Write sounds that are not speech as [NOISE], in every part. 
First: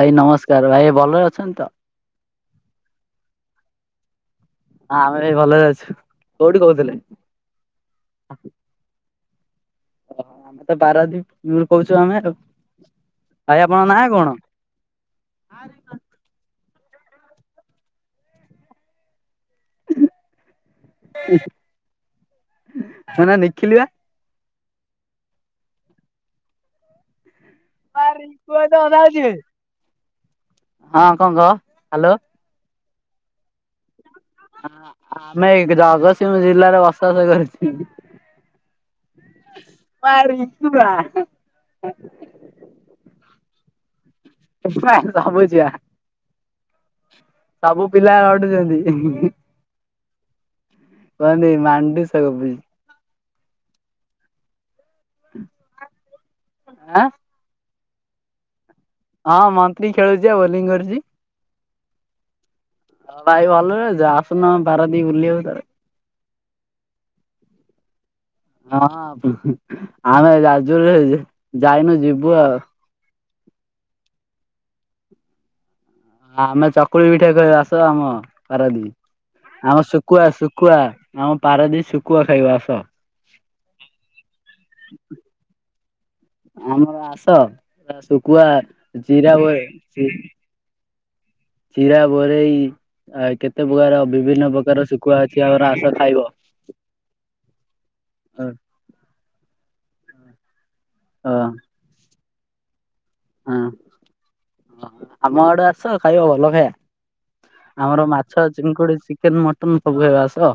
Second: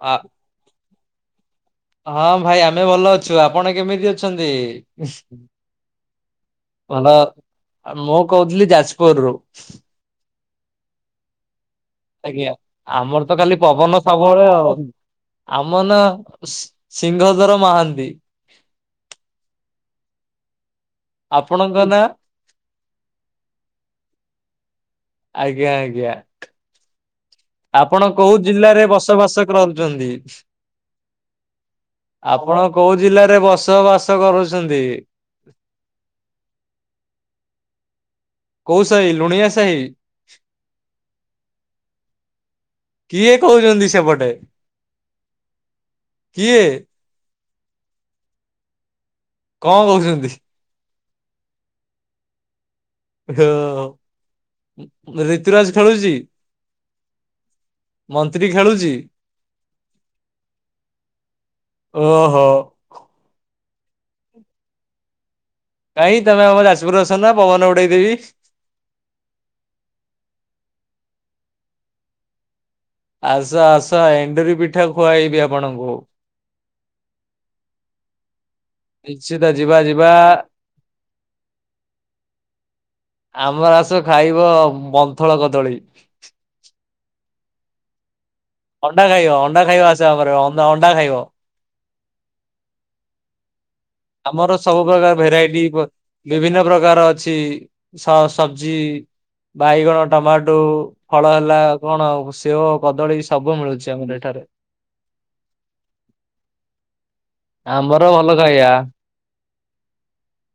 ଭାଇ ନମସ୍କାର ଭାଇ ଭଲରେ ଅଛନ୍ତି ତ? ହଁ ଭାଇ ଆମେ ଭଲ ଅଛୁ ଆପଣ କେମିତି ଅଛନ୍ତି? ହଁ ଆମେ ବି ଭଲରେ ଅଛୁ। କୋଉଠୁ କହୁଥିଲେ? ଭଲ ମୁଁ କହୁଥିଲି ଯାଜପୁରରୁୁ। [INAUDIBLE] ଆମେ ତ ପାରାଦୀପରୁ କହୁଛୁ ଆମେ ଆଜ୍ଞା। ଆମର ତ ଖାଲି ଭାଇ ଆପଣଙ୍କ ପବନ ନା କଣ? ସବୁବେଳେ ଆଉ ଆମ ନାଁ ସିଂହଦର ମହାନ୍ତି। ଆପଣଙ୍କ ନା? ହ ନା ନିଖିଲିଆ। ଆଜ୍ଞା ଆଜ୍ଞା। ଆପଣ କୋଉ ଜିଲ୍ଲାରେ ବସବାସ କରୁଚନ୍ତି? ହଁ କଣ କହ ହାଲୋ। ଆପଣ କୋଉ ଜିଲ୍ଲାରେ ବସବାସ କରୁଚନ୍ତି? ଆମେ ଏଇଠି ଜଗତସିଂହ ଜିଲ୍ଲାରେ ବସବାସ କରିଛନ୍ତି। କୋଉ ସାହି ଲୁଣିଆ ସାହି [UNINTELLIGIBLE] କିଏ କହୁଚନ୍ତି ସେପଟ ଭାବୁଚି ଆ କିଏ? ସବୁ ପିଲା ଅଟୁଚନ୍ତି। କଣ କହୁଚନ୍ତି? କହନ୍ତି ମାଣ୍ଡି ସଗ ହଁ ର ଋତୁରାଜ ଖେଳୁଚି? ଆଁ ମନ୍ତ୍ରୀ ଖେଳୁଚି? ହଁ ମନ୍ତ୍ରୀ ଖେଳୁଚି ବା ଆଉ ବୋଲିଂ କରୁଚି। ଓହୋ। ହଁ ଭାଇ ଭଲରେ ଆସୁନ ପାରାଦୀପ ବୁଲିବାକୁ ଥରେ। କାଇହିଁ ତମେ ଆମ ଯାଜପୁରରେ ଆସୁନ ପବନ ଉଡେଇଦବି। ହଁ ଆମେ ଯାଜପୁ ଯାଇନୁ ଯିବୁ ଆଉ। ଆସ ଆସ ଏଣ୍ଡୁରି ପିଠା ଖୁଆଇବି ଆପଣଙ୍କୁ। ଆମେ ଚକୁଳି ପିଠା ଖିବା ଆସ ଆମ ପାରାଦିପ। କିଛି ଟାରେ ଆମ ଶୁଖୁଆ ଶୁଖୁଆ ଆମ ପାରଦିପ ଶୁଖୁଆ ଖାଇବ ଆସ। ଆମର ଆସ ଖାଇବ ମନ୍ଥଳ କଦଳୀ। ଆମର ଆସ ଆ ଶୁଖୁଆ ଅଣ୍ଡା ଚିରା ଖାଇବ ବୋ ଅଣ୍ଡା ଖାଇବ ଆସ। ଆମର ଅଣ୍ଡା ଖାଇବ। ଚିରା ବୋରେଇ ଆ କେତେ ପ୍ରକାର ବିଭିନ୍ନ ଆମର ସବୁ ଶୁଖୁଆ ପ୍ରକାର ଅଛି ଆମର ଭେରାଇଟି ଆସ ବ ଖାଇବ। ବିଭିନ୍ନ ପ୍ରକାର ଅଛି। ସ ହଁ ସବଜି ବାଇଗଣ ଟମାଟୁ ଫଳ ହଁ ହେଲା। କଣ ଆଉ ସେଓ କଦଳୀ ସବୁ ମିଳୁଚି ଆମର ଏଠାରେ। ଓ ଆମ ଆଡେ ଆସ ଖାଇବ ଭଲ ଖାଇବା ଆମର ଭଲ ମାଛ ଖାଇବା ଚିଙ୍କୁଡି ସି ଚିକେନ ମଟନ ସବୁ ହେବା ଆସ।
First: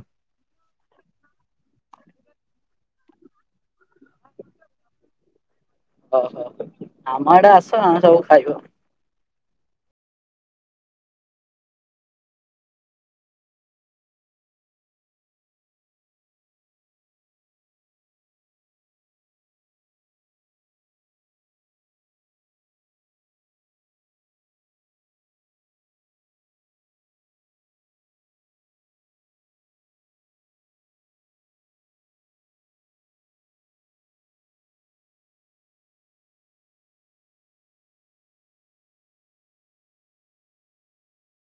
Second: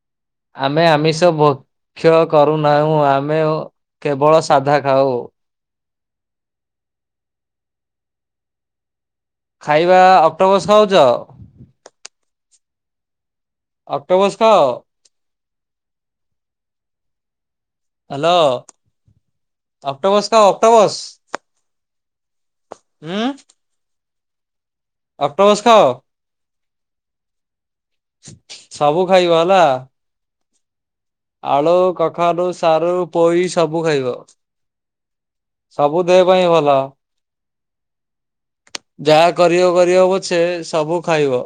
ଆମେ ଆମିଷ ଭକ୍ଷ କରୁନାହୁଁ ଆମେ କେବଳ ସାଧା ଖାଉ। ଓହୋ ଆମ ଆଡେ ଆସ ନା ସବୁ ଖାଇବ। ଖାଇବା ଅକ୍ଟୋପସ ଖାଉଚ? ଅକ୍ଟୋପସ ଖାଅ? ହାଲୋ ଅକ୍ଟୋପସ ଖାଅ ଅକ୍ଟୋପସ? ହୁଁ। ଅକ୍ଟୋପସ ଖାଅ? ସବୁ ଖାଇବ ହେଲା। ଆଳୁ, କଖାରୁ, ସାରୁ, ପୋଇ ସବୁ ଖାଇବ। ସବୁ ଦେହ ପାଇଁ ଭଲ। ଯାହା କରିବ କରିବ ପଛେ ସବୁ ଖାଇବ।